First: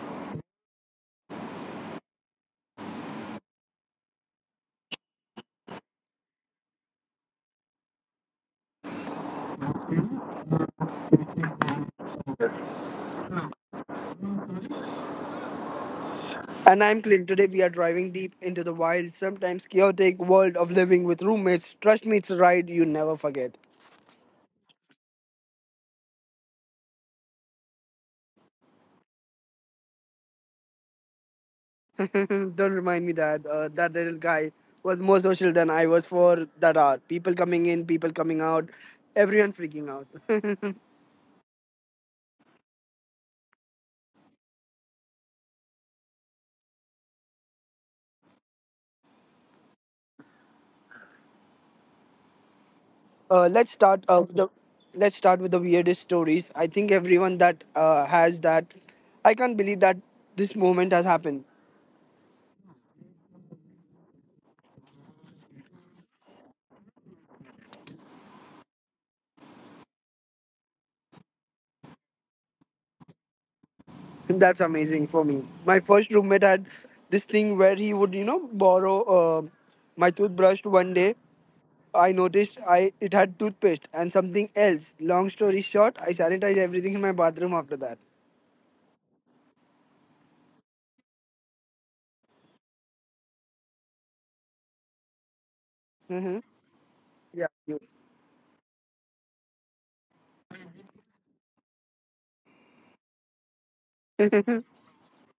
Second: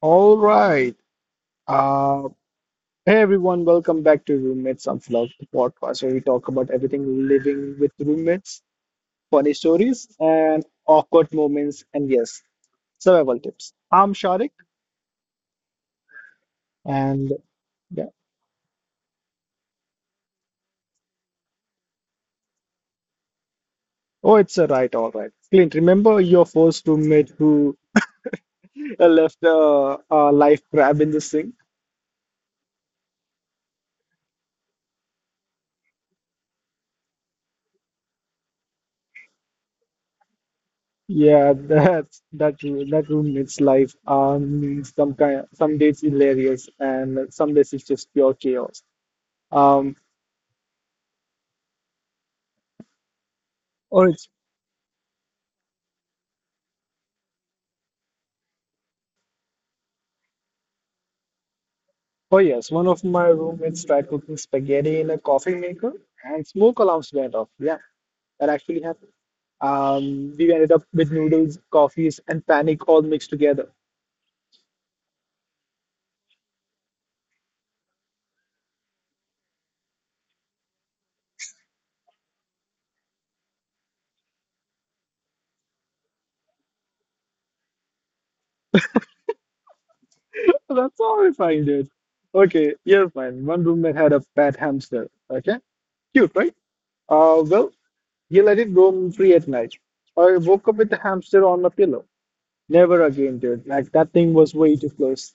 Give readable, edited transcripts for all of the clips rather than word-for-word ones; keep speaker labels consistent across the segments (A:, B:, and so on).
A: All right. Uh, Hey everyone, welcome back to Roommates Unplugged, the podcast where we talk about everything living with roommates, funny stories, and awkward moments, and yes, survival tips. I'm Sharik,
B: And I'm Clint.
A: and
B: Today we are
A: yeah,
B: driving deep into the wild, sometimes chaotic world of living with roommates. Trust me, it's a ride you never forget.
A: oh, it's a right, all right. Clint, remember your first roommate who left a life crab in the sink?
B: Don't remind me that that little guy was more social than I was for that hour. People coming in, people coming out, everyone freaking out.
A: Yeah, that's that roommate's life. Some days hilarious, and some days it's just pure chaos. Um,
B: uh, let's start
A: Oh,
B: uh,
A: it's,
B: with the let's start with the weirdest stories. I think everyone that has that. I can't believe that this moment has happened.
A: oh Yes, one of my roommates tried cooking spaghetti in a coffee maker and smoke alarms went off. Yeah, that actually happened. We ended up with noodles, coffees, and panic all mixed together.
B: That's amazing for me. My first roommate had this thing where he would, you know, borrow my toothbrush. One day, I noticed I it had toothpaste and something else. Long story short, I sanitized everything in my bathroom after that.
A: That's horrifying, dude. Okay, you're fine. One roommate had a pet hamster. Okay, cute,
B: Hmm.
A: right?
B: Yeah.
A: Well, he let it roam free at night. I woke up with the hamster on my pillow. Never again, dude. Like that thing was way too close.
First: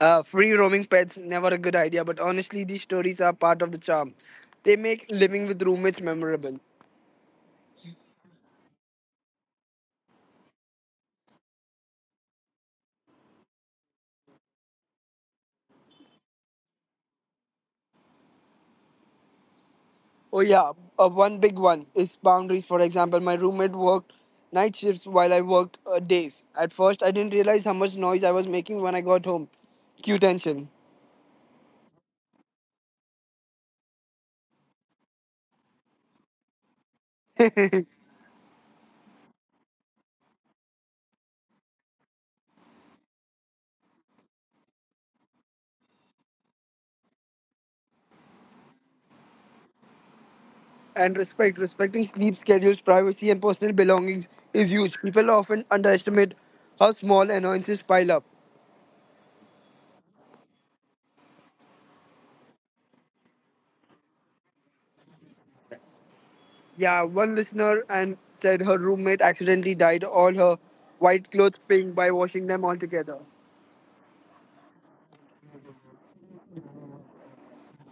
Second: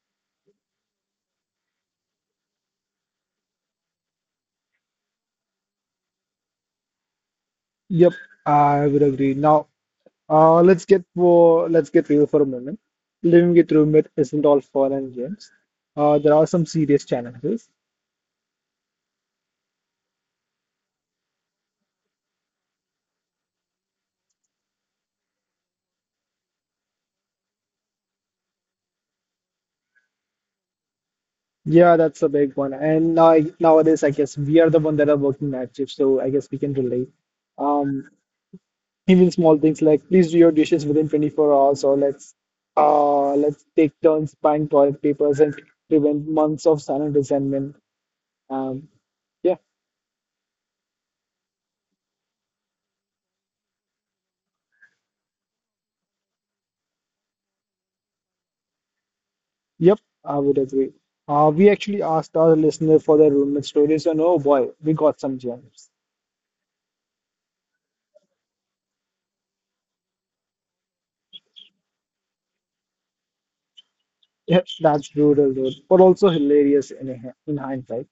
B: Free roaming pets never a good idea, but honestly, these stories are part of the charm. They make living with roommates memorable.
A: Yep, I would agree. Now uh, let's get real for a moment. Living with roommate isn't all fun and games. There are some serious challenges.
B: Oh yeah, one big one is boundaries. For example, my roommate worked night shifts while I worked days. At first, I didn't realize how much noise I was making when I got home. Cue tension.
A: Yeah, that's a big one. And nowadays, I guess we are the one that are working night shifts, so I guess we can relate. Um, Even small things like please do your dishes within 24 hours, or let's take turns buying toilet papers and prevent months of silent resentment. Um, yeah.
B: And respecting sleep schedules, privacy, and personal belongings is huge. People often underestimate how small annoyances pile up.
A: Yep, I would agree. We actually asked our listener for their roommate stories, and oh boy, we got some gems.
B: Yeah, one listener and said her roommate accidentally dyed all her white clothes pink by washing them all together.
A: Yep, that's brutal, dude, but also hilarious in hindsight.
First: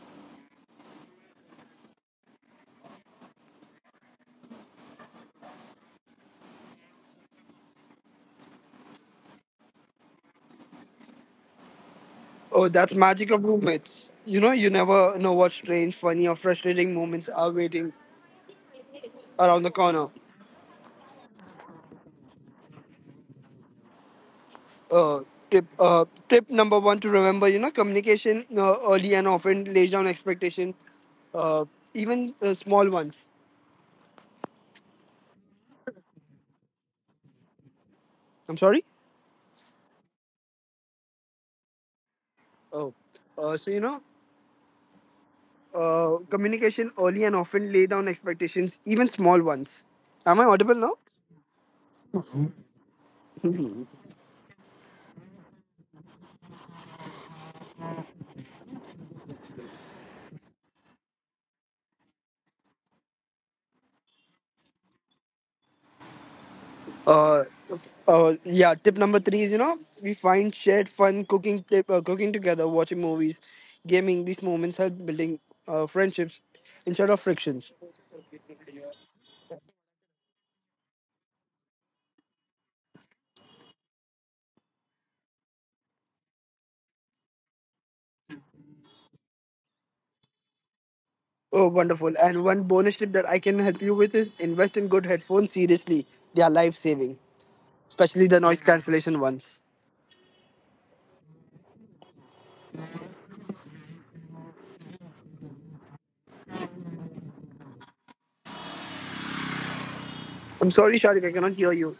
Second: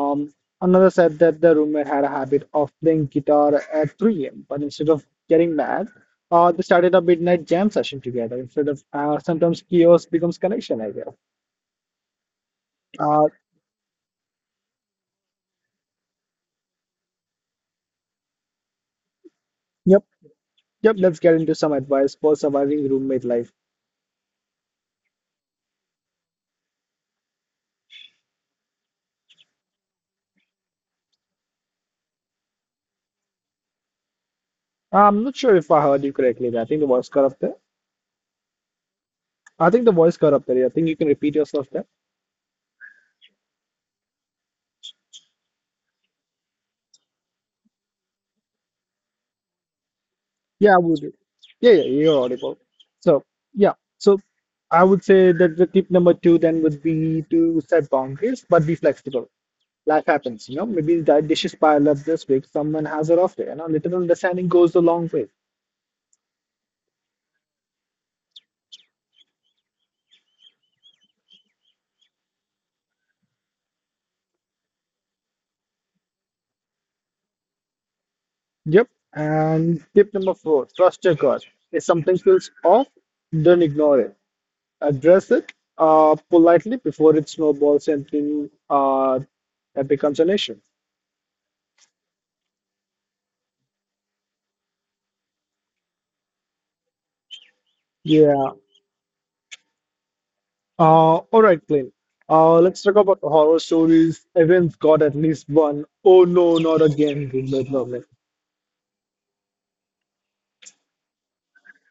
A: Um, Another said that the roommate had a habit of playing guitar at 3 a.m., but instead of getting mad, they started a midnight jam session together. Instead of Sometimes chaos becomes connection, I guess.
B: Oh, that's
A: Uh,
B: magic of roommates. You know, you never know what strange, funny, or frustrating moments are waiting around the
A: yep,
B: corner.
A: yep, let's get into some advice for surviving roommate life.
B: Uh, tip number one to remember, you know, communication early and often lays down expectation, uh, even small ones.
A: I'm not sure if I heard you correctly, but I think the was correct.
B: I'm sorry?
A: I think the voice got up there. I think you can repeat yourself there.
B: Oh, so, you know, communication early and often lay down expectations, even small ones. Am I
A: Yeah,
B: audible
A: I
B: now?
A: would. Yeah, yeah, you're audible. So, yeah. So, I would say that the tip number two then would be to set boundaries, but be flexible. Life happens, you know. Maybe that dishes pile up this week. Someone has a off day, and a little understanding goes a long way.
B: Uh, yeah. Tip number three is you know we find shared fun cooking, cooking together, watching movies, gaming. These moments help building friendships instead of frictions.
A: Yep. And tip number four, trust your gut. If something feels off, don't ignore it. Address it politely before it snowballs into that becomes an issue.
B: Oh, wonderful! And one bonus tip that I can help you with is invest in good headphones. Seriously, they are life saving, especially the noise
A: Yeah.
B: cancellation ones.
A: All right, Clint. Let's talk about horror stories. Everyone's got at least one. Oh no, not again, Gilbert Goblin.
B: I'm sorry, Sharik, I cannot hear you.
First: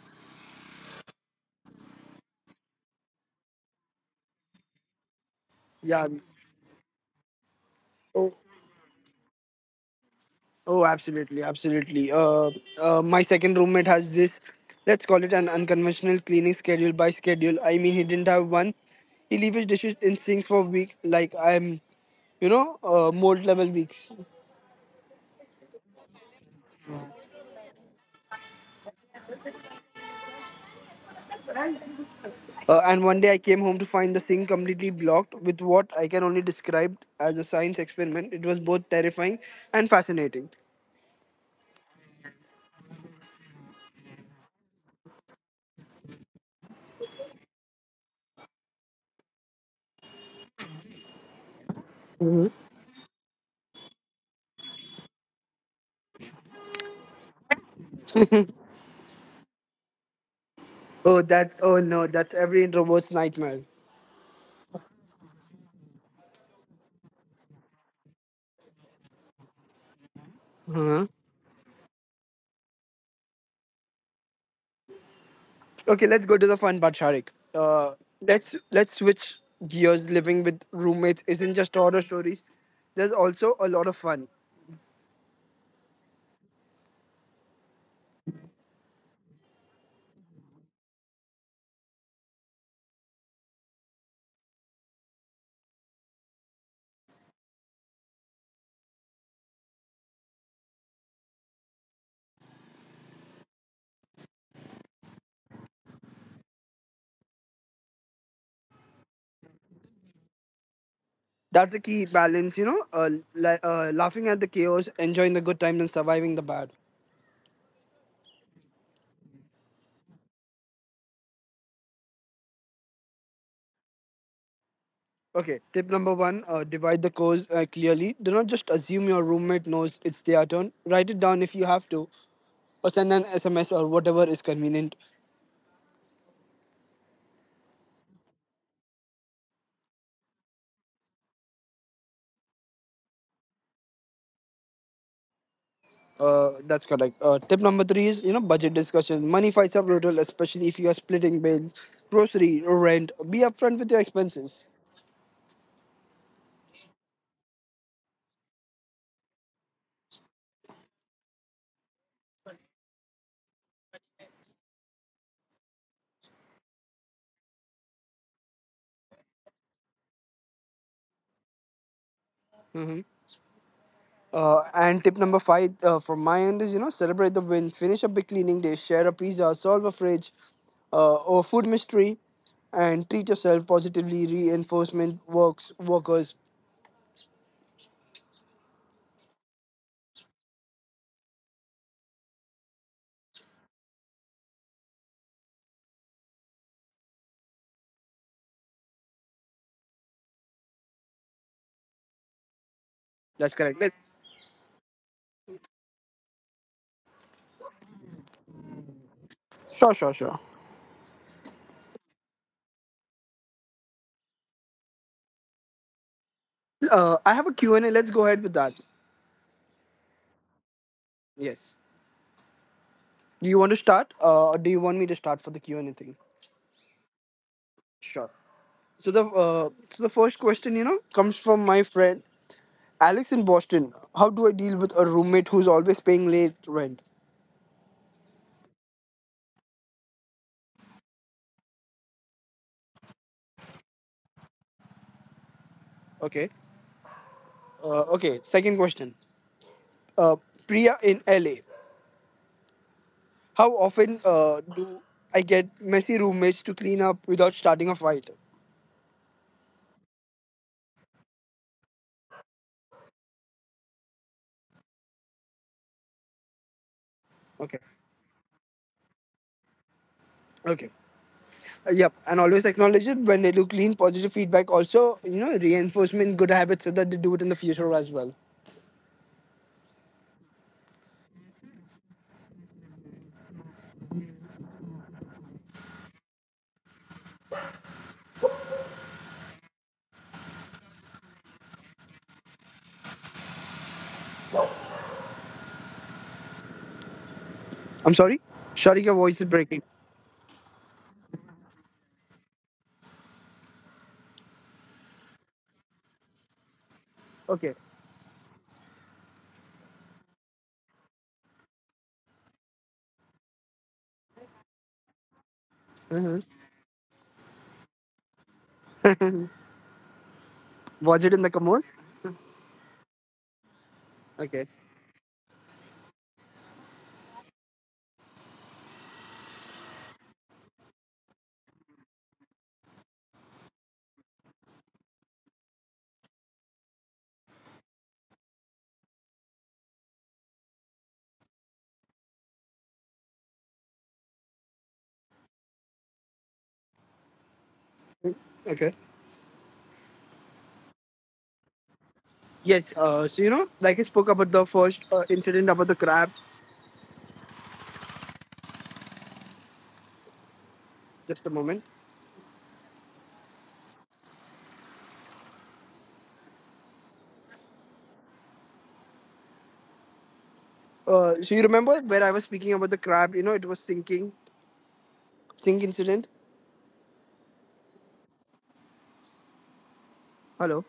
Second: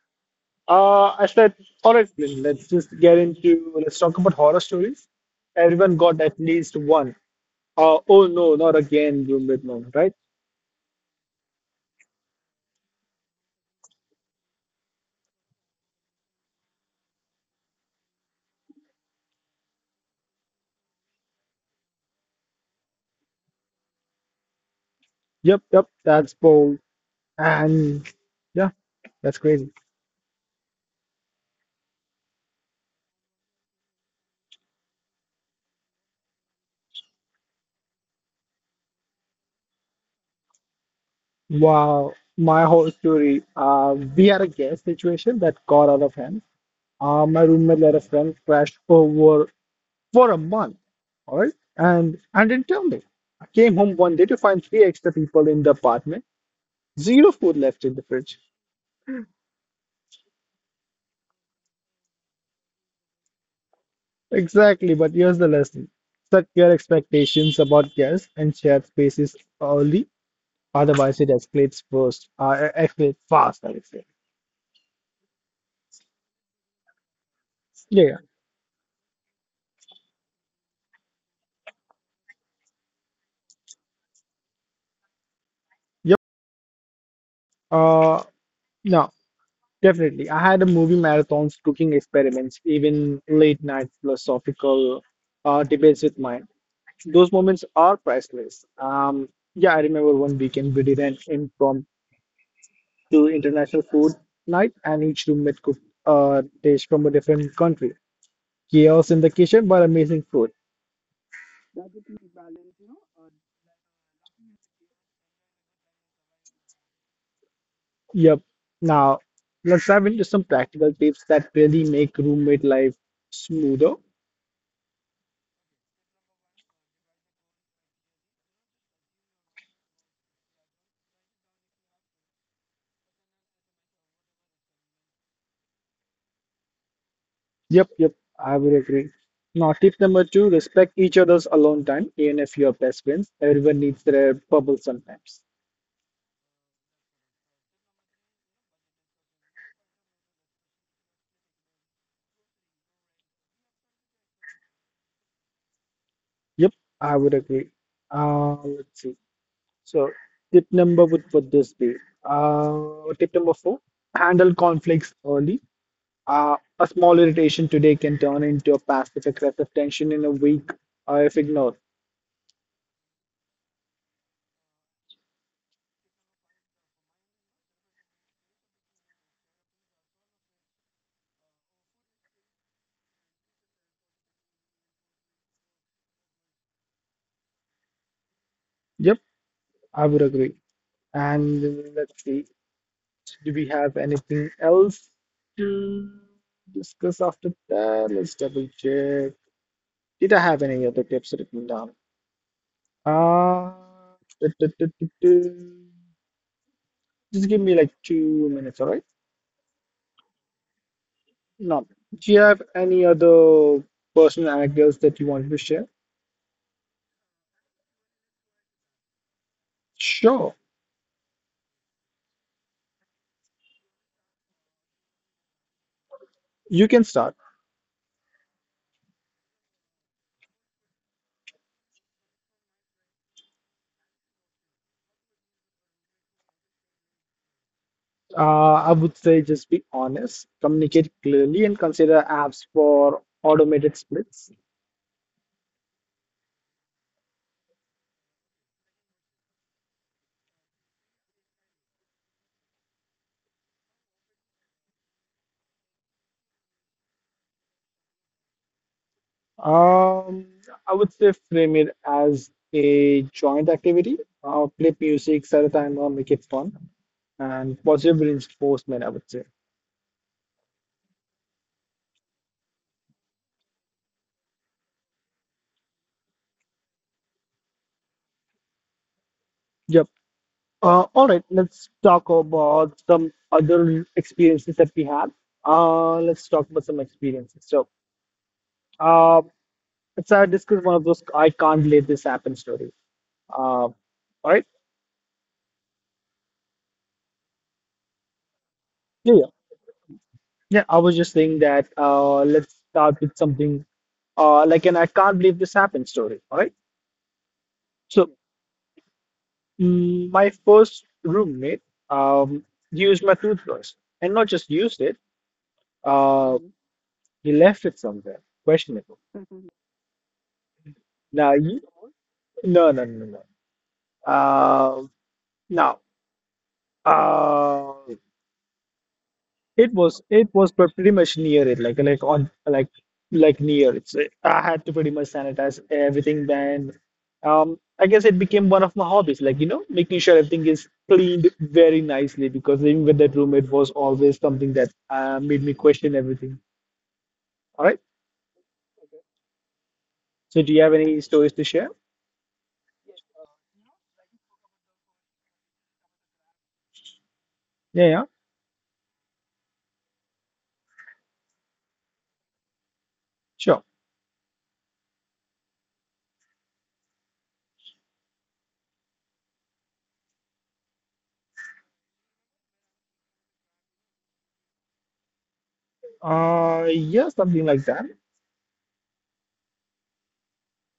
A: I said, all right, Clint. Let's just get into. Let's talk about horror stories. Everyone
B: Yeah.
A: got at least one. Oh
B: Oh.
A: no, not again, Gilbert Goblin. Right?
B: Oh, absolutely, absolutely. My second roommate has this, let's call it an unconventional cleaning schedule by schedule. I mean, he didn't have one. He leaves his dishes in sinks for a week, like mold level weeks.
A: Yep, yep. That's bold. And yeah, that's crazy.
B: And one day I came home to find the sink completely blocked with what I can only describe as a science experiment. It was both terrifying and fascinating.
A: Wow, my whole story. We had a gas situation that got out of hand. My roommate let a friend crash over for a month, all right? And didn't tell me. I came home one day to find three extra people in the apartment, zero food left in the fridge.
B: Oh no, that's every introvert's nightmare.
A: Exactly, but here's the lesson. Set your expectations about guests and shared spaces early, otherwise it escalates first. Escalates fast, I would say.
B: Okay, let's go to the fun part, Sharik. Uh,
A: Yeah, yeah.
B: let's switch gears. Living with roommates isn't just horror stories. There's also a lot of fun.
A: Yep. Uh, no, Definitely. I had a movie marathons, cooking experiments, even late night philosophical debates with mine. Those moments are priceless. Yeah, I remember one weekend we did an impromptu international food night, and each roommate cooked a dish from a different country. Chaos in the kitchen, but amazing food.
B: That's the key balance, you know. Laughing at the chaos, enjoying the good times, and surviving the bad.
A: Yep. Now, let's dive into some practical tips that really make roommate life smoother.
B: Okay, tip number one: divide the chores clearly. Do not just assume your roommate knows it's their turn. Write it down if you have to, or send an SMS or whatever is convenient.
A: Yep, yep, I would agree. Now, tip number two, respect each other's alone time, even if you're best friends. Everyone needs their bubble sometimes.
B: That's correct. Tip number three is you know budget discussion. Money fights are brutal, especially if you are splitting bills, grocery, rent. Be upfront with your expenses.
A: Yep, I would agree. Let's see. So, tip number would this be? Tip number four: handle conflicts early. A small irritation today can turn into a passive aggressive tension in a week if ignored.
B: And tip number five from my end is you know celebrate the wins. Finish a big cleaning day. Share a pizza. Solve a fridge, or food mystery, and treat yourself positively. Reinforcement works workers.
A: Yep, I would agree. And let's see. Do we have anything else to discuss after that? Let's double check. Did I have any other tips written down?
B: That's correct.
A: Uh, duh, duh, duh, duh, duh. Just give me like 2 minutes, all right?
B: Sure, sure, sure.
A: No. Do you have any other personal anecdotes that you wanted to share?
B: I have a Q&A. Let's go ahead with that.
A: Sure,
B: Yes. Do you want to start? Or do you want me to start for the Q&A thing?
A: you can start.
B: Sure. So the first question, you know, comes from my friend Alex in Boston. How do I deal with a roommate who's always paying late rent?
A: I would say just be honest, communicate clearly, and consider apps for automated splits.
B: Okay. Okay. Second question. Uh, Priya in LA. How often do I get messy roommates to clean up without starting a fight?
A: Um, I would say frame it as a joint activity. Play music, set a timer, make it fun, and
B: Okay.
A: positive reinforcement, I would say.
B: Okay. Yep. And always acknowledge it when they do clean. Positive feedback also, you know, reinforcement, good habits so that they do it in the future as well.
A: Yep. All right, let's talk about some other experiences that we had. Let's talk about some experiences. So, uh, let's discuss one of those I can't let this happen story. All right,
B: I'm sorry. Sorry, your
A: yeah,
B: voice
A: yeah,
B: is breaking.
A: yeah. I was just saying that. Let's start with something like an I can't believe this happened story. All right,
B: Okay.
A: so mm, my first roommate um, used my toothbrush and not just used it,
B: Mhm.
A: uh, he left it somewhere, questionable.
B: Was it in
A: Now,
B: the
A: you,
B: commode?
A: no, no, no, no.
B: Okay.
A: Uh, now, uh, it was It was pretty much near it, like like near it. So I had to pretty much sanitize everything. Then, I guess it became one of my hobbies, like you know, making sure everything is cleaned very nicely because living with that roommate was always something that made me question everything. All right.
B: Okay.
A: So, do you have any stories to share?
B: Yes. So you know, like I spoke about the first incident about the crab.
A: Yeah, yeah,
B: Just a moment.
A: sure.
B: So you remember where I was speaking about the crab? You know, it was sinking. Sink incident.
A: Yeah, something like that.
B: Hello.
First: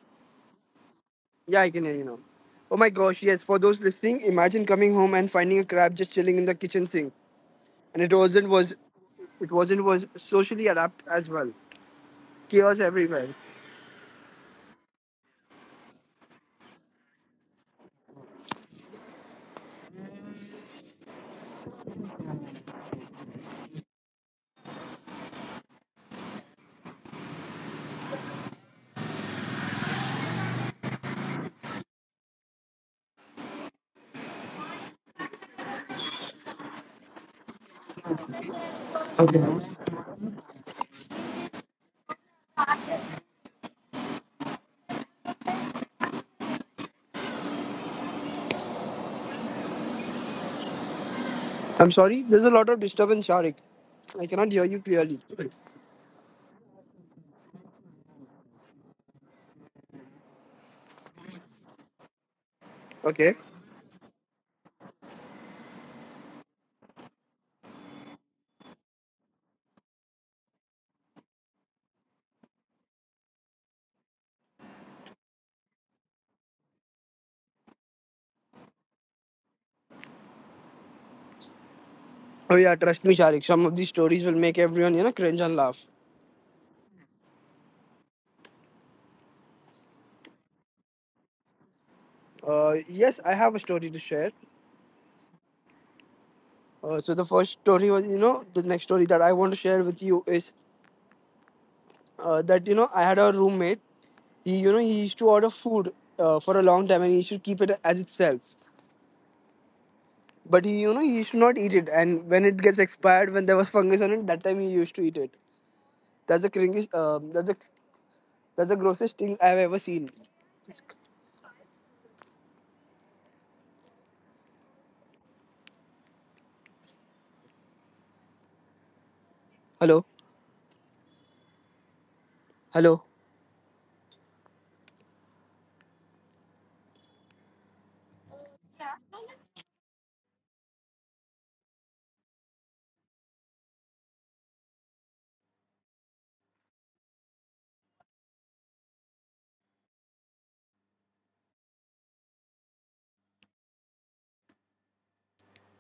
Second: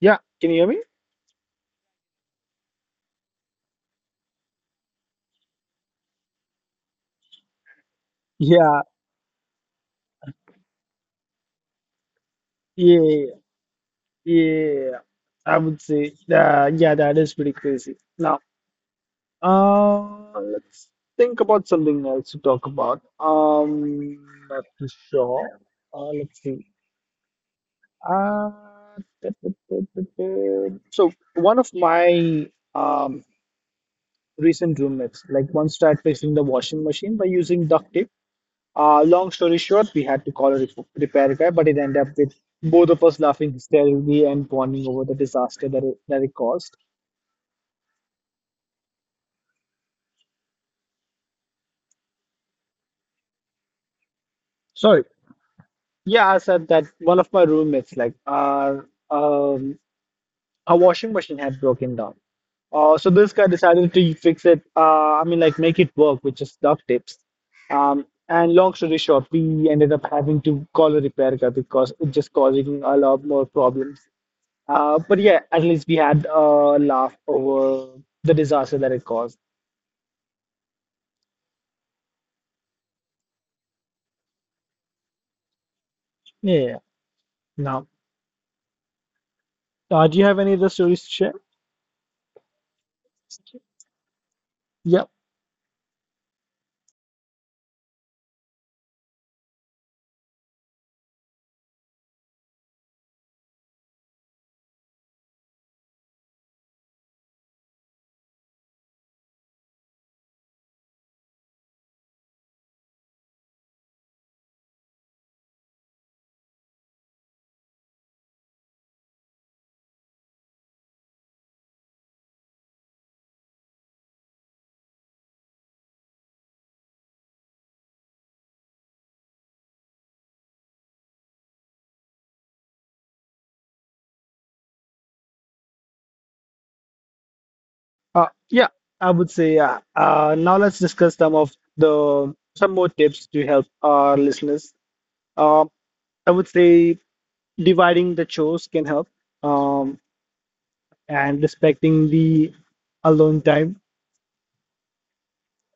A: Yeah, can you hear me?
B: Yeah, I can hear you now. Oh my gosh! Yes. For those listening, imagine coming home and finding a crab just chilling in the kitchen sink, and
A: Yeah,
B: it wasn't was socially adept as well. Chaos
A: yeah.
B: everywhere.
A: Yeah, I would say that. Yeah, that is pretty crazy. Now, let's think about something else to talk about. Not too sure. Let's see. Uh, so one of my um recent roommates like once tried fixing the washing machine by using duct tape. Long
B: Okay.
A: story short, we had to call a repair guy, but it ended up with both of us laughing hysterically and bonding over the disaster that it caused.
B: I'm sorry. There's a lot of disturbance, Sharik. I cannot hear you
A: Sorry.
B: clearly.
A: Yeah, I said that one of my roommates, like, our washing machine had broken down. So
B: Okay.
A: this guy decided to fix it. I mean, like, make it work with just duct tapes. And long story short, we ended up having to call a repair guy because it just causing a lot more problems. But yeah, at least we had a laugh over the disaster that it caused.
B: Oh yeah, trust me, Sharik. Some of these stories will make everyone you know cringe and laugh.
A: Yeah. Now, do you have any other stories to share?
B: Yes, I have a story to share.
A: Yeah.
B: So the first story was you know The next story that I want to share with you is that you know I had a roommate. He you know he used to order food for a long time and he used to keep it as itself. But he you know he used to not eat it, and when it gets expired, when there was fungus on it, that time he used to eat it. That's the cringiest. That's the grossest thing I've ever seen. Hello, hello.
A: Uh, yeah, I would say yeah. Now let's discuss some of the some more tips to help our listeners. Um, I would say dividing the chores can help, um, and respecting the alone time,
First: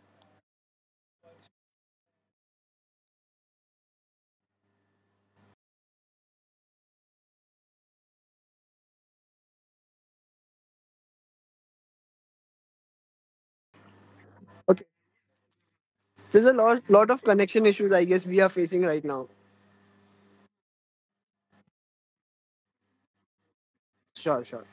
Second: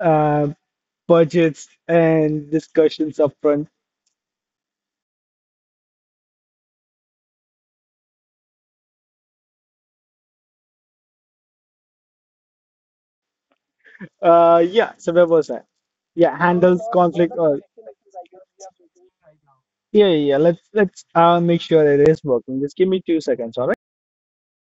A: uh, budgets, and discussions upfront. Yeah. So where was I? Yeah,
B: There's a lot,
A: handles
B: lot of
A: conflict. Or
B: connection issues I guess we are facing right now.
A: yeah, yeah. Yeah, let's make sure it is working. Just give me 2 seconds, all right?
B: Sure, sure.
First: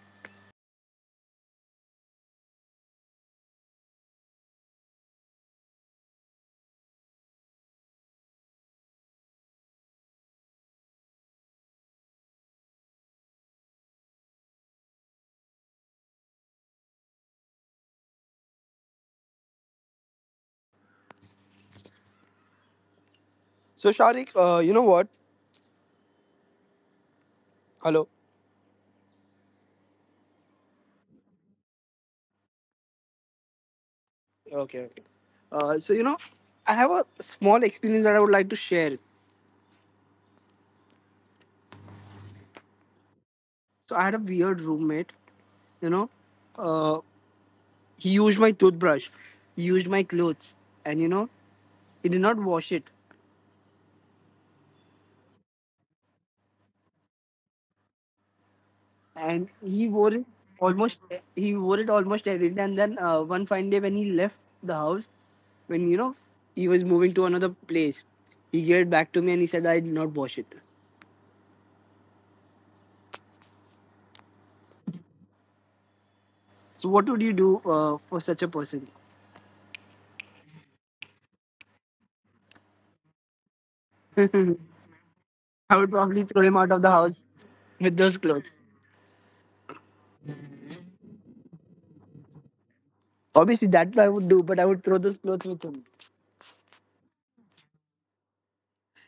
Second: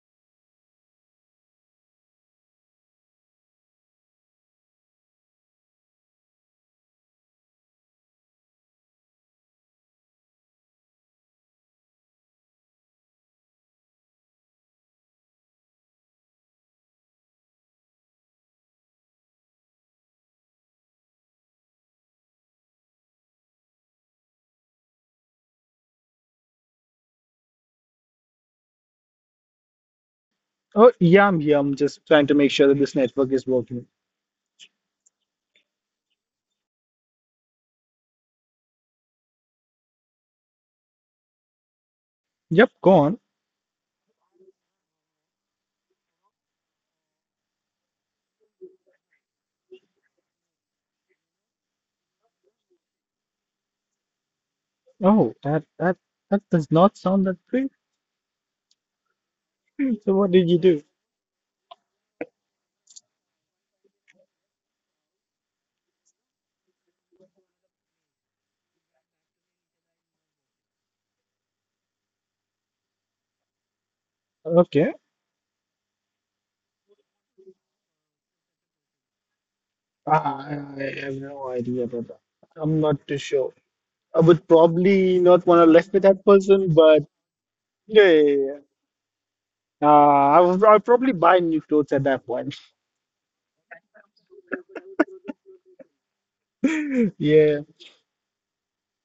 B: So, Sharik, you know what? Hello.
A: Oh yeah, I'm here. I'm just trying to make sure that this network is working.
B: Okay, okay. So you know, I have a small experience that I would like to share.
A: Yep, go on.
B: So I had a weird roommate. You know, uh, he used my toothbrush, he used my clothes, and you know, he did not wash it.
A: Oh, that does not sound that great.
B: And
A: Hmm, so what did you do?
B: almost he wore it almost every day, and then one fine day when he left the house, when you know he was moving to another place, he gave it back to me and he said, I did not wash it.
A: Okay.
B: So what would you do for such a person?
A: I have no idea about that. I'm not too sure. I
B: I
A: would probably not want to
B: would
A: live with
B: probably
A: that
B: throw him out
A: person,
B: of the
A: but
B: house with
A: yeah,
B: those
A: yeah, yeah,
B: clothes.
A: yeah. I'll probably buy new clothes at that point.
B: Obviously that I would do, but I would throw those clothes with him.
A: Yeah.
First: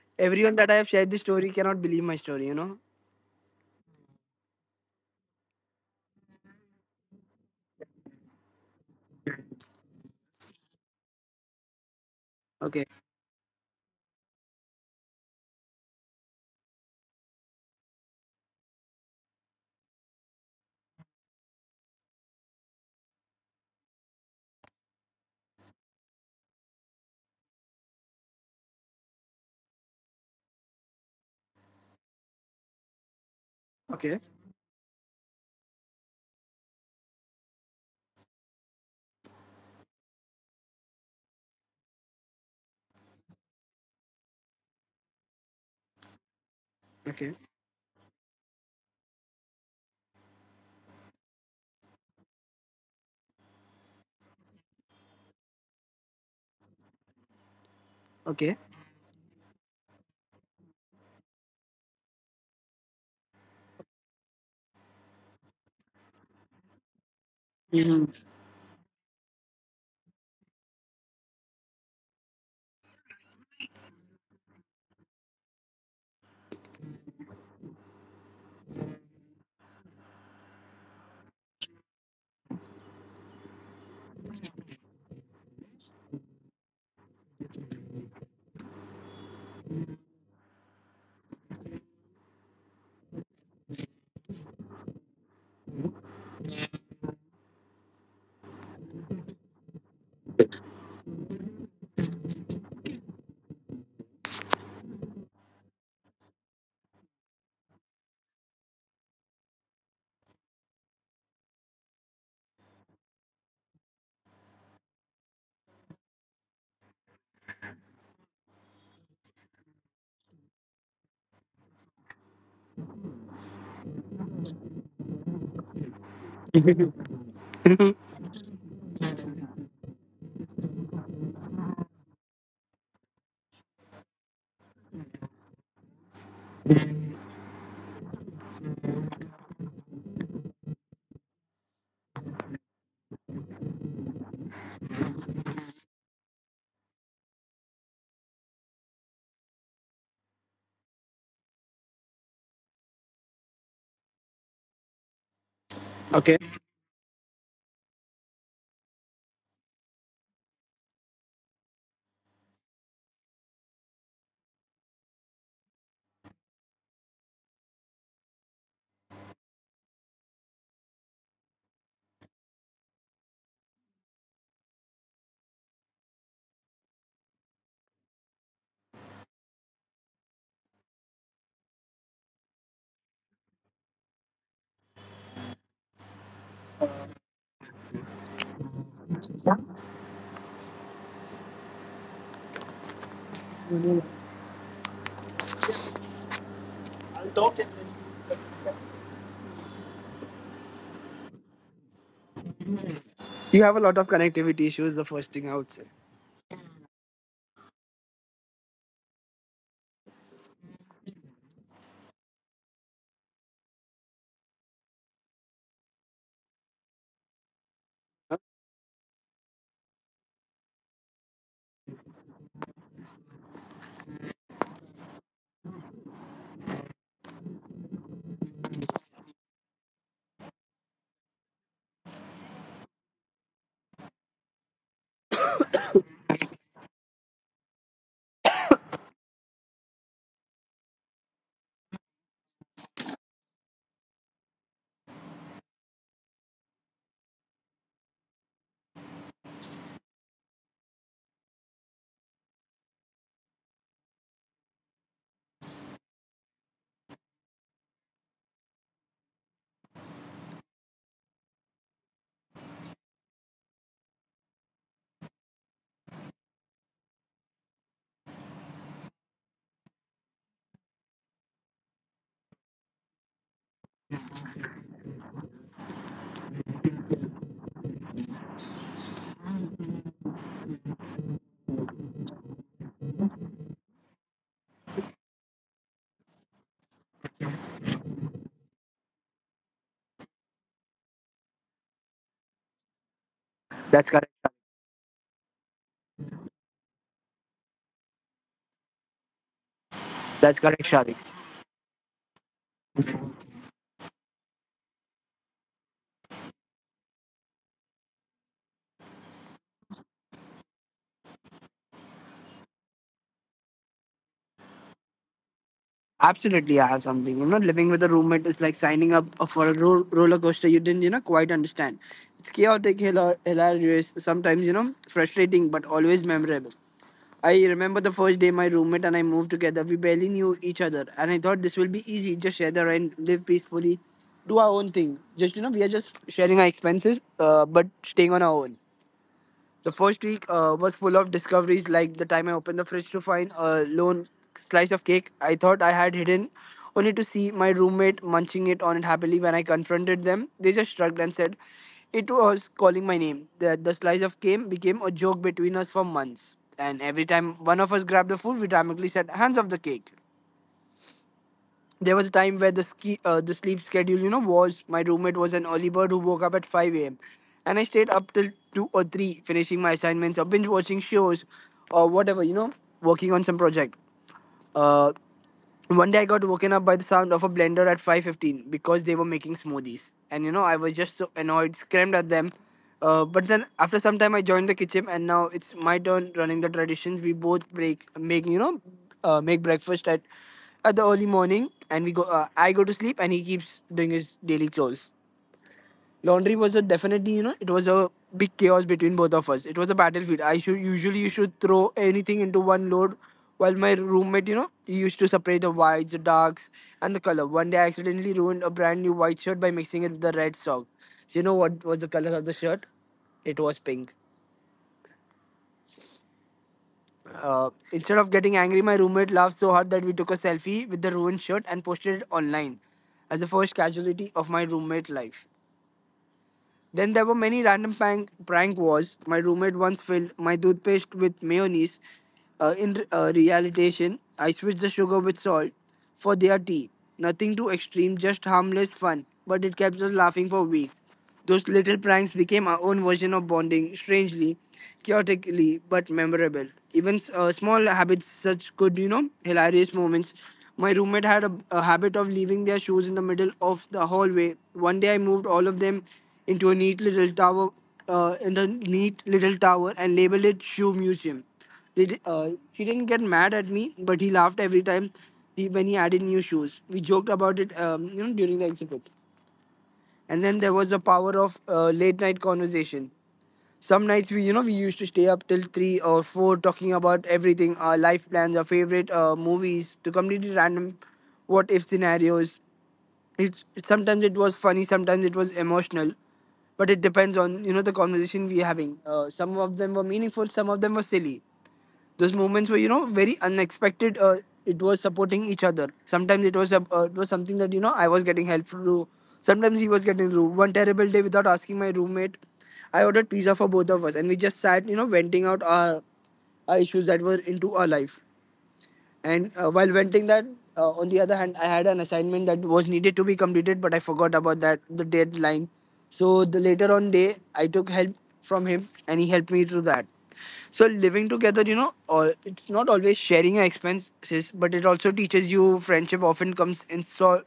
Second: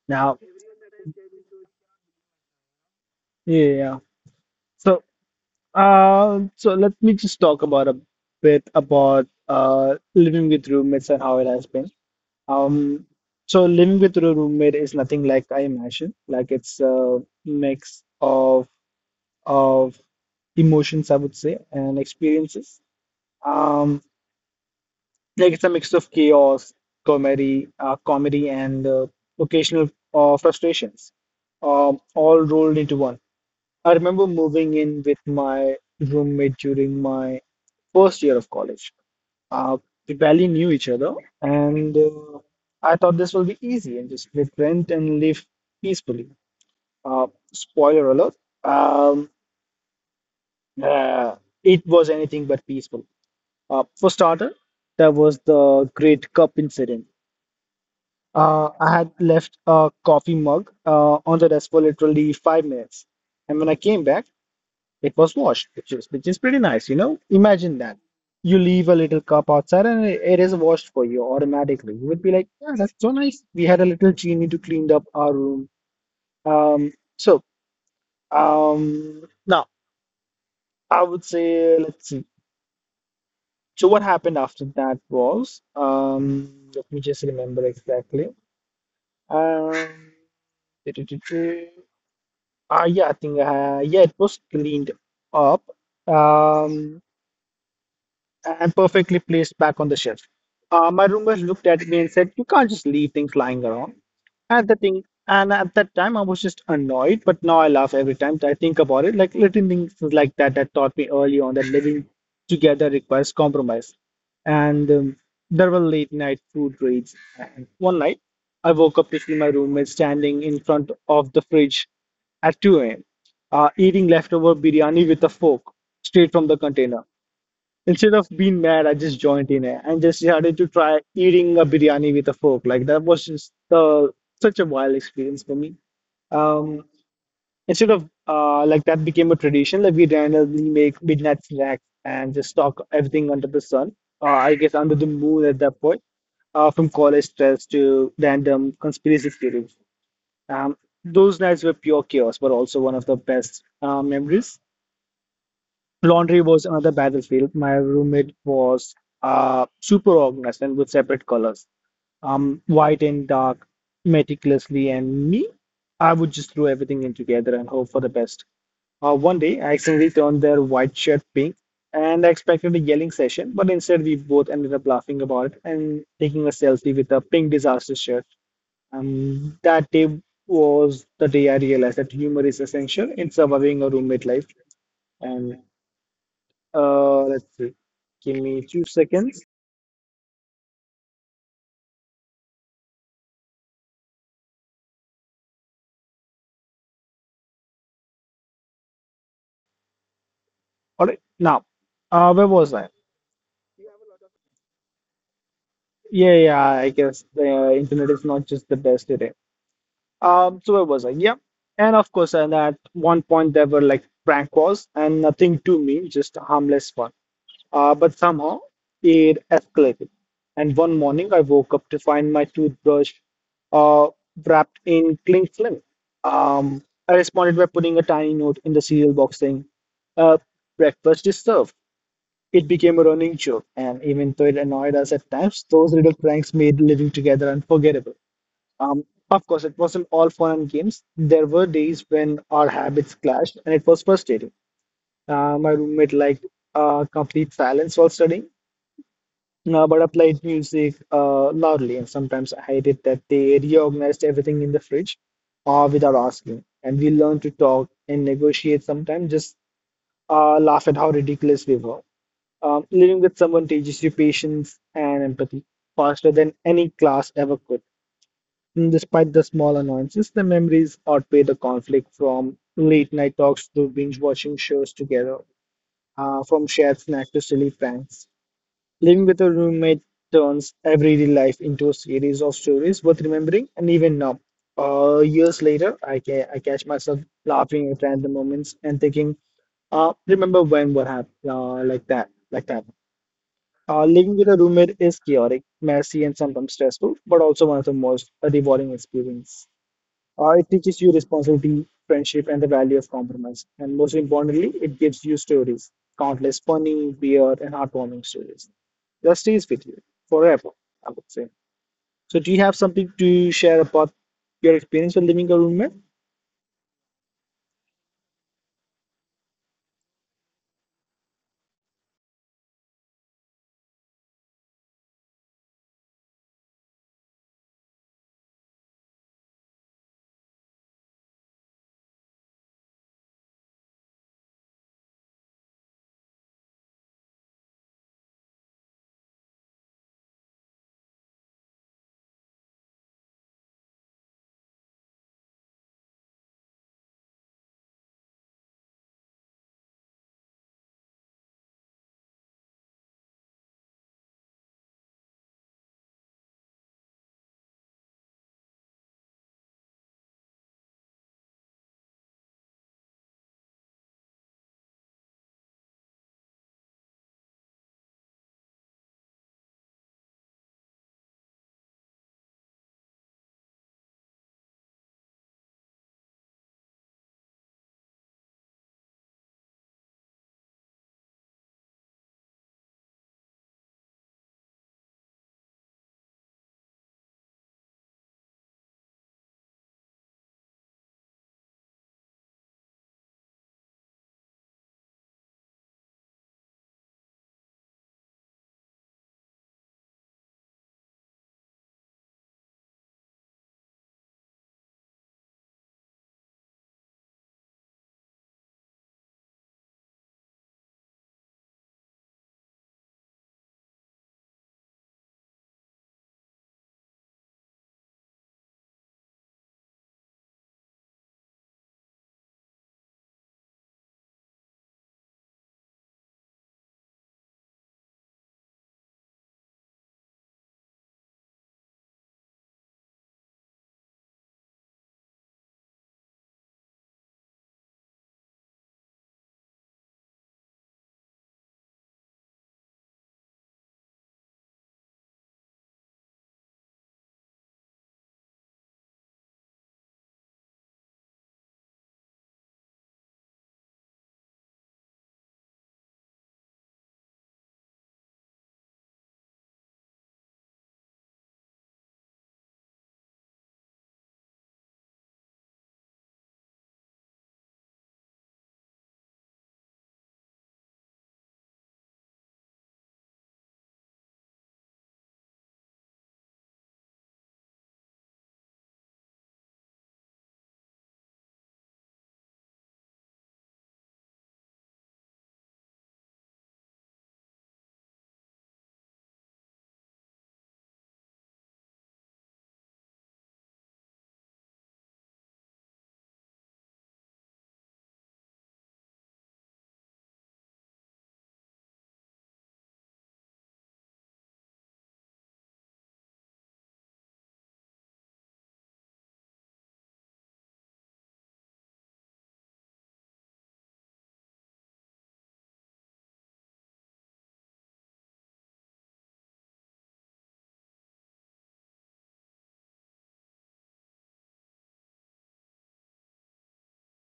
A: Now,
B: Everyone that I have shared this story cannot believe my story, you know?
A: yeah, yeah. So, so let me just talk about a bit about living with roommates and how it has been.
B: Okay,
A: Um, so living with a roommate is nothing like I imagine. Like it's a mix of of emotions, I would say, and experiences. Um, like it's a mix of chaos, comedy, and occasional frustrations, all rolled into one. I
B: okay,
A: remember moving in with my roommate during my first year of college. Uh, we barely knew each other, and I thought this will be easy and just split rent and live peacefully. Uh,
B: okay,
A: Spoiler alert, um, uh, it was anything but peaceful. For starter, there was the Great Cup incident.
B: okay.
A: I had left a coffee mug on the desk for literally 5 minutes, and when I came back, it was washed, which is pretty nice, you know. Imagine that.
B: Mhm.
A: You leave a little cup outside and it is washed for you automatically. You would be like, yeah, that's so nice. We had a little genie to clean up our room. Um, so Now I would say let's see. So what happened after that was let me just remember exactly. Um Ah, yeah, I think yeah, it was cleaned up. Um, And perfectly placed back on the shelf. My roommate looked at me and said, "You can't just leave things lying around." At the thing, and at that time, I was just annoyed, but now I laugh every time that I think about it. Like little things like that that taught me early on that living together requires compromise. And There were late night food raids. And one night, I woke up to see my roommate standing in front of the fridge at 2 a.m., eating leftover biryani with a fork straight from the container. Instead of being mad, I just joined in it and just started to try eating a biryani with a fork. Like that was just such a wild experience for me. Um, Instead of like that became a tradition. Like we randomly make midnight snacks and just stock everything under the sun. I guess under the moon at that point. From college stress to random conspiracy theories. Um, those nights were pure chaos, but also one of the best memories.
B: Okay,
A: Laundry was another battlefield. My roommate was super organized and with separate colors, white and dark, meticulously. And me, I would just throw everything in together and hope for the best. One day, I accidentally turned their white shirt pink, and I expected a yelling session, but instead, we both ended up laughing about it and taking a selfie with a pink disaster shirt. That day was the day I realized that humor is essential in surviving a roommate life. And let's see. Give me two seconds. All right, now, where was I?
B: you have a lot of connectivity issues, the first thing I would say.
A: Yeah, yeah, I guess the internet is not just the best today. So where was I? Yeah. And of course, and at one point there were like prank calls and nothing to me, just a harmless one. But somehow it escalated. And one morning I woke up to find my toothbrush uh, wrapped in cling film. I responded by putting a tiny note in the cereal box saying, uh, breakfast is served. It became a running joke, and even though it annoyed us at times, those little pranks made living together unforgettable. Um, of course, it wasn't all fun and games. There were days when our habits clashed, and it was frustrating. My roommate liked complete silence while studying, but I played music loudly, and sometimes I hated that they reorganized everything in the fridge without asking. And we learned to talk and negotiate sometimes, just laugh at how ridiculous we were. Living with someone teaches you patience and empathy faster than any class ever could. Mm, despite the small annoyances, the memories outweigh the conflict from late night talks to binge watching shows together, from shared snack to silly pranks. Living with a roommate turns everyday life into a series of stories worth remembering, and even now, years later, I catch myself laughing at random moments and thinking, remember when what happened, like that.
B: That's correct.
A: Living with a roommate is chaotic, messy, and sometimes stressful, but also one of the most rewarding experiences.
B: That's
A: It
B: correct,
A: teaches
B: Sharik.
A: you responsibility, friendship, and the value of compromise. And most importantly, it gives you stories, countless funny, weird, and heartwarming stories that stays with you forever, I would say. So, do you have something to share about your experience with living a roommate?
B: Absolutely, I have something. You know, living with a roommate is like signing up for a roller coaster you didn't, you know, quite understand. It's chaotic, hilarious, sometimes, you know, frustrating, but always memorable. I remember the first day my roommate and I moved together. We barely knew each other, and I thought this will be easy. Just share the rent, live peacefully, do our own thing. Just, you know, we are just sharing our expenses, but staying on our own. The first week was full of discoveries, like the time I opened the fridge to find a lone slice of cake I thought I had hidden, only to see my roommate munching it on it happily. When I confronted them, they just shrugged and said it was calling my name. The slice of cake became a joke between us for months. And every time one of us grabbed the food, we dramatically said, Hands off the cake. There was a time where the sleep schedule, you know, was, my roommate was an early bird who woke up at 5 a.m., and I stayed up till 2 or 3 finishing my assignments or binge watching shows, or whatever, you know, working on some project. uh, One day I got woken up by the sound of a blender at 5:15 because they were making smoothies, and you know I was just so annoyed, screamed at them. But then after some time I joined the kitchen, and now it's my turn running the traditions. We both break make, you know, make breakfast at the early morning, and we go. I go to sleep, and he keeps doing his daily chores. Laundry was a definitely, it was a big chaos between both of us. It was a battlefield. I should usually, you should throw anything into one load, while my roommate, he used to separate the whites, the darks, and the color. One day I accidentally ruined a brand new white shirt by mixing it with the red sock. So you know what was the color of the shirt? It was pink. Instead of getting angry, my roommate laughed so hard that we took a selfie with the ruined shirt and posted it online as the first casualty of my roommate life. Then there were many random prank wars. My roommate once filled my toothpaste with mayonnaise. In realization, I switched the sugar with salt for their tea. Nothing too extreme, just harmless fun. But it kept us laughing for weeks. Those little pranks became our own version of bonding, strangely, chaotically, but memorable. Even small habits, such good, hilarious moments. My roommate had a habit of leaving their shoes in the middle of the hallway. One day I moved all of them into a neat little tower and labeled it Shoe Museum. He didn't get mad at me, but he laughed every time when he added new shoes. We joked about it, during the exhibit. And then there was the power of late night conversation. Some nights we used to stay up till three or four talking about everything, our life plans, our favorite movies, the completely random what if scenarios. It's sometimes it was funny, sometimes it was emotional, but it depends on, the conversation we're having. Some of them were meaningful, some of them were silly. Those moments were, very unexpected. It was supporting each other. Sometimes it was it was something that, I was getting help through. Sometimes he was getting through one terrible day. Without asking my roommate, I ordered pizza for both of us, and we just sat, venting out our issues that were into our life. And while venting that, on the other hand, I had an assignment that was needed to be completed, but I forgot about that, the deadline. So the later on day, I took help from him, and he helped me through that. So living together, you know, all, it's not always sharing your expenses, but it also teaches you friendship often comes in, so,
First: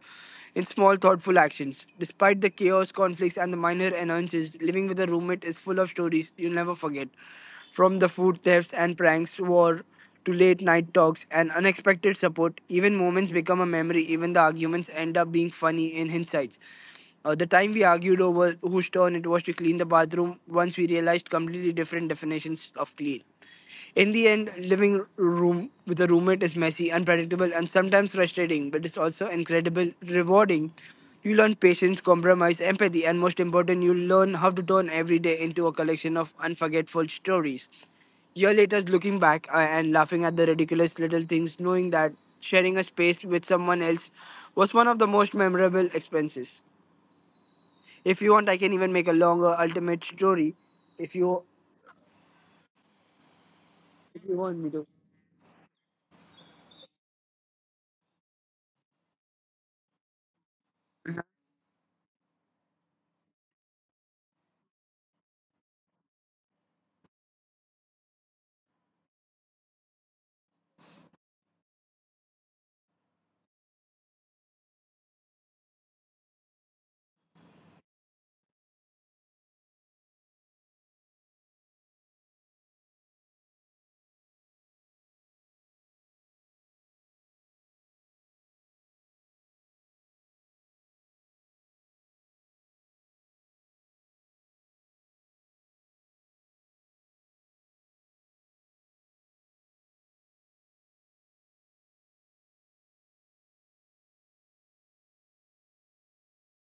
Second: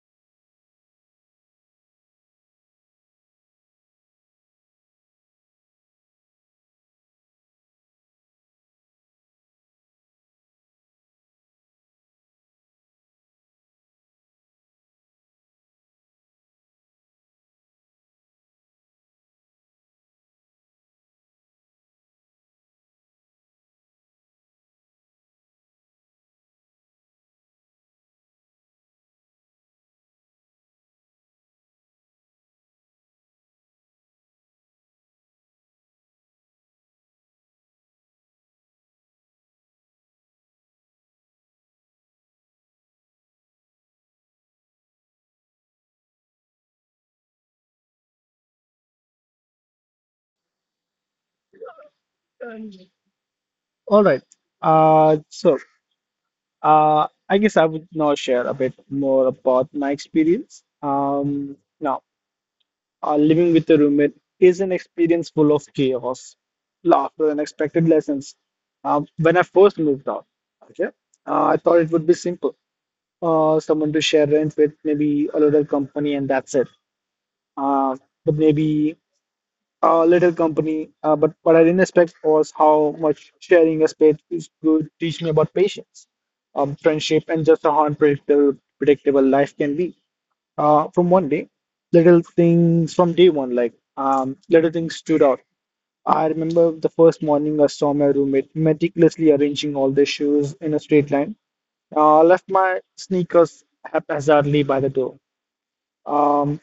B: in small thoughtful actions. Despite the chaos, conflicts, and the minor annoyances, living with a roommate is full of stories you'll never forget. From the food thefts and pranks war to late night talks and unexpected support, even moments become a memory. Even the arguments end up being funny in hindsight. The time we argued over whose turn it was to clean the bathroom, once we realized completely different definitions of clean. In the end, living room with a roommate is messy, unpredictable, and sometimes frustrating, but it's also incredibly rewarding. You learn patience, compromise, empathy, and most important, you learn how to turn every day into a collection of unforgettable stories. Year later, looking back and laughing at the ridiculous little things, knowing that sharing a space with someone else was one of the most memorable expenses. If you want, I can even make a longer ultimate story. If you
A: All right.
B: if you want me to.
A: So, I guess I would now share a bit more about my experience. Now, living with a roommate is an experience full of chaos, laughter, and unexpected lessons. When I first moved out, okay, I thought it would be simple. Someone to share rent with, maybe a little company, and that's it. Uh, but maybe a little company, but what I didn't expect was how much sharing a space is- would teach me about patience, friendship, and just how unpredictable predictable life can be from one day. Little things from day one, like little things stood out. I remember the first morning I saw my roommate meticulously arranging all their shoes in a straight line. I left my sneakers haphazardly by the door. Um,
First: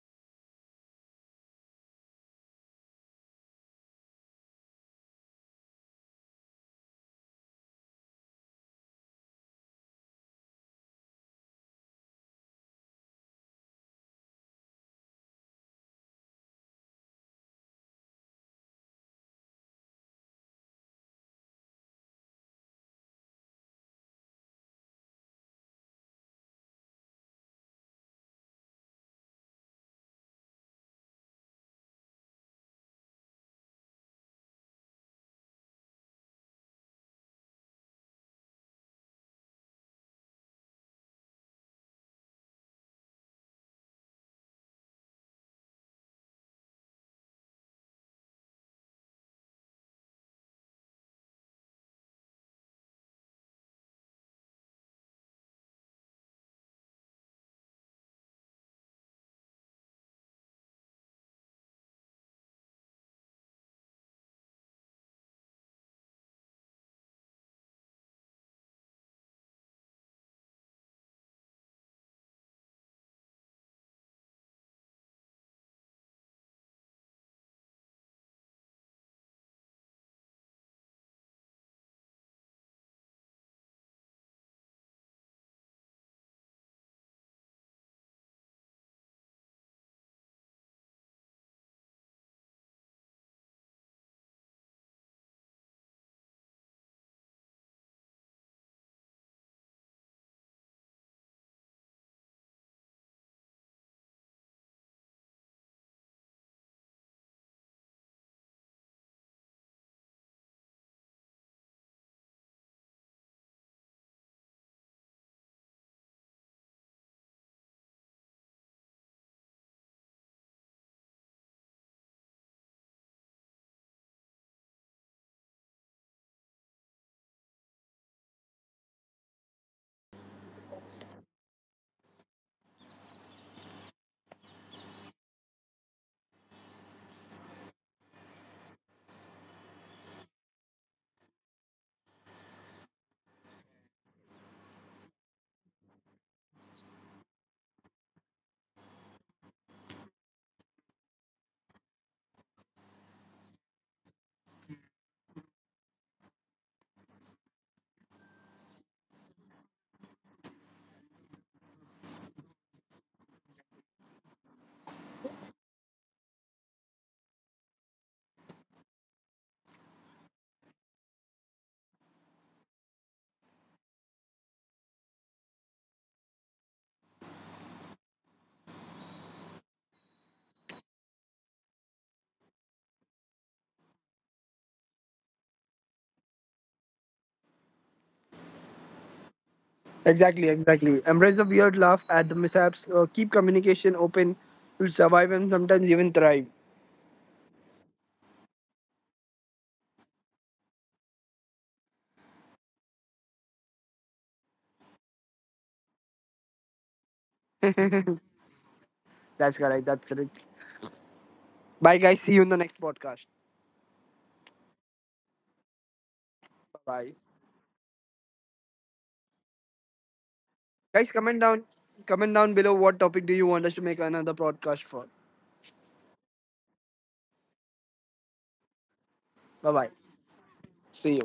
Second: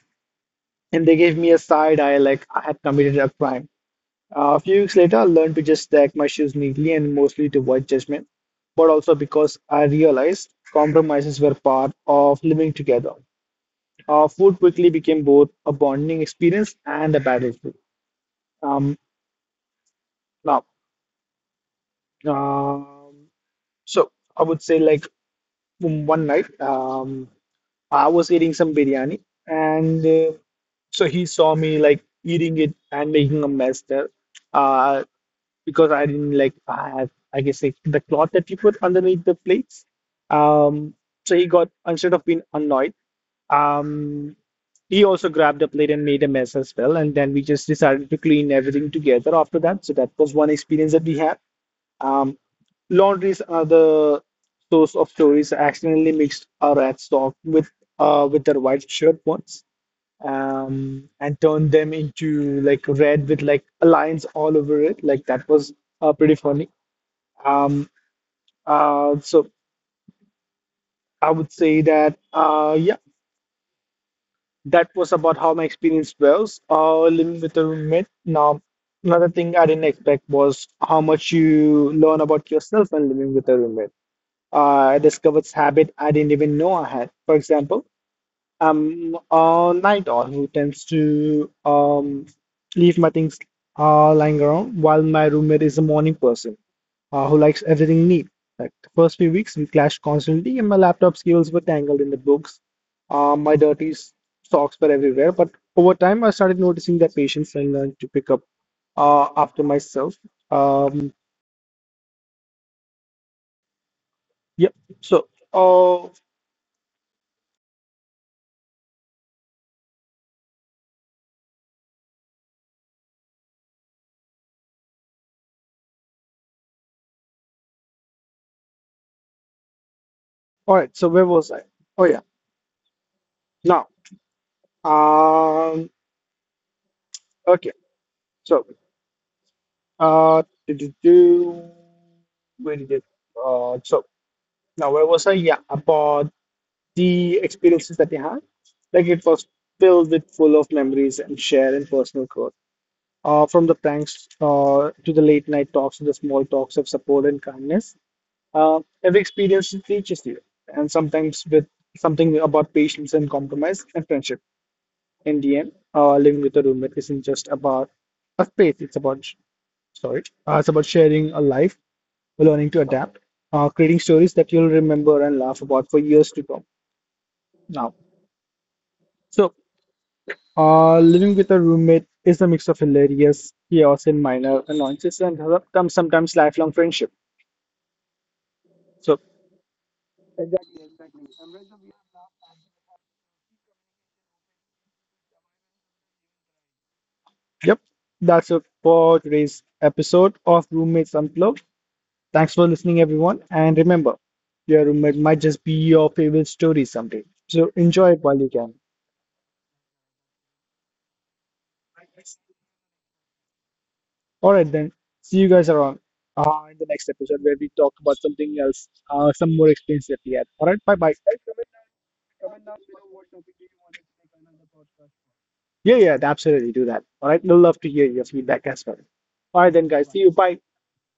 A: and they gave me a side eye like I had committed a crime. A few weeks later, I learned to just stack my shoes neatly and mostly to avoid judgment, but also because I realized compromises were part of living together. Food quickly became both a bonding experience and a battlefield. Um, now, um, so I would say like one night. I was eating some biryani, and so he saw me like eating it and making a mess there. Uh, because I didn't like I guess like the cloth that you put underneath the plates. Um, so he got instead of being annoyed, um, he also grabbed a plate and made a mess as well. And then we just decided to clean everything together after that. So that was one experience that we had. Um, Laundries are the source of stories. Accidentally mixed our ad stock with their white shirt ones, and turned them into like red with like lines all over it. Like that was pretty funny. Um, so I would say that yeah, that was about how my experience was living with a roommate. Now, another thing I didn't expect was how much you learn about yourself when living with a roommate. I discovered habit I didn't even know I had. For example, I'm a night owl who tends to leave my things lying around, while my roommate is a morning person who likes everything neat. Like the first few weeks, we clashed constantly, and my laptop cables were tangled in the books. My socks were everywhere. But over time, I started noticing that patience. I learned to pick up after myself. Um, yep. So, all right. So where was I? Oh yeah. Now, um, okay, so did you do where did it? So now where was I? Yeah, about the experiences that they had. Like it was filled with full of memories and share and personal growth. From the pranks to the late night talks to the small talks of support and kindness. Every experience teaches you, and sometimes with something about patience and compromise and friendship. In the Living with a roommate isn't just about a space. It's about, sorry, it's about sharing a life, learning to adapt, creating stories that you'll remember and laugh about for years to come now. So, living with a roommate is a mix of hilarious chaos and minor annoyances and sometimes lifelong friendship. So,
B: Exactly,
A: exactly.
B: exactly. Embrace the weird, laugh at the mishaps, keep communication open. You'll survive and sometimes even thrive.
A: Yep, that's it for today's episode of Roommates Unplugged. Thanks for listening, everyone. And remember, your roommate might just be your favorite story someday. So enjoy it while you can.
B: That's correct. That's correct. Bye, guys. See you in the next podcast.
A: All right, then. See you guys around in the next
B: Bye,
A: episode where we talk about something else, some more experience that we had. All right, bye
B: guys.
A: bye.
B: Comment down below what topic do you want us to make another podcast for.
A: Yeah, yeah, absolutely. Do that. All right, we'll love to hear your feedback as well. All
B: Bye,
A: right,
B: bye.
A: then, guys. See you. Bye.
B: See you.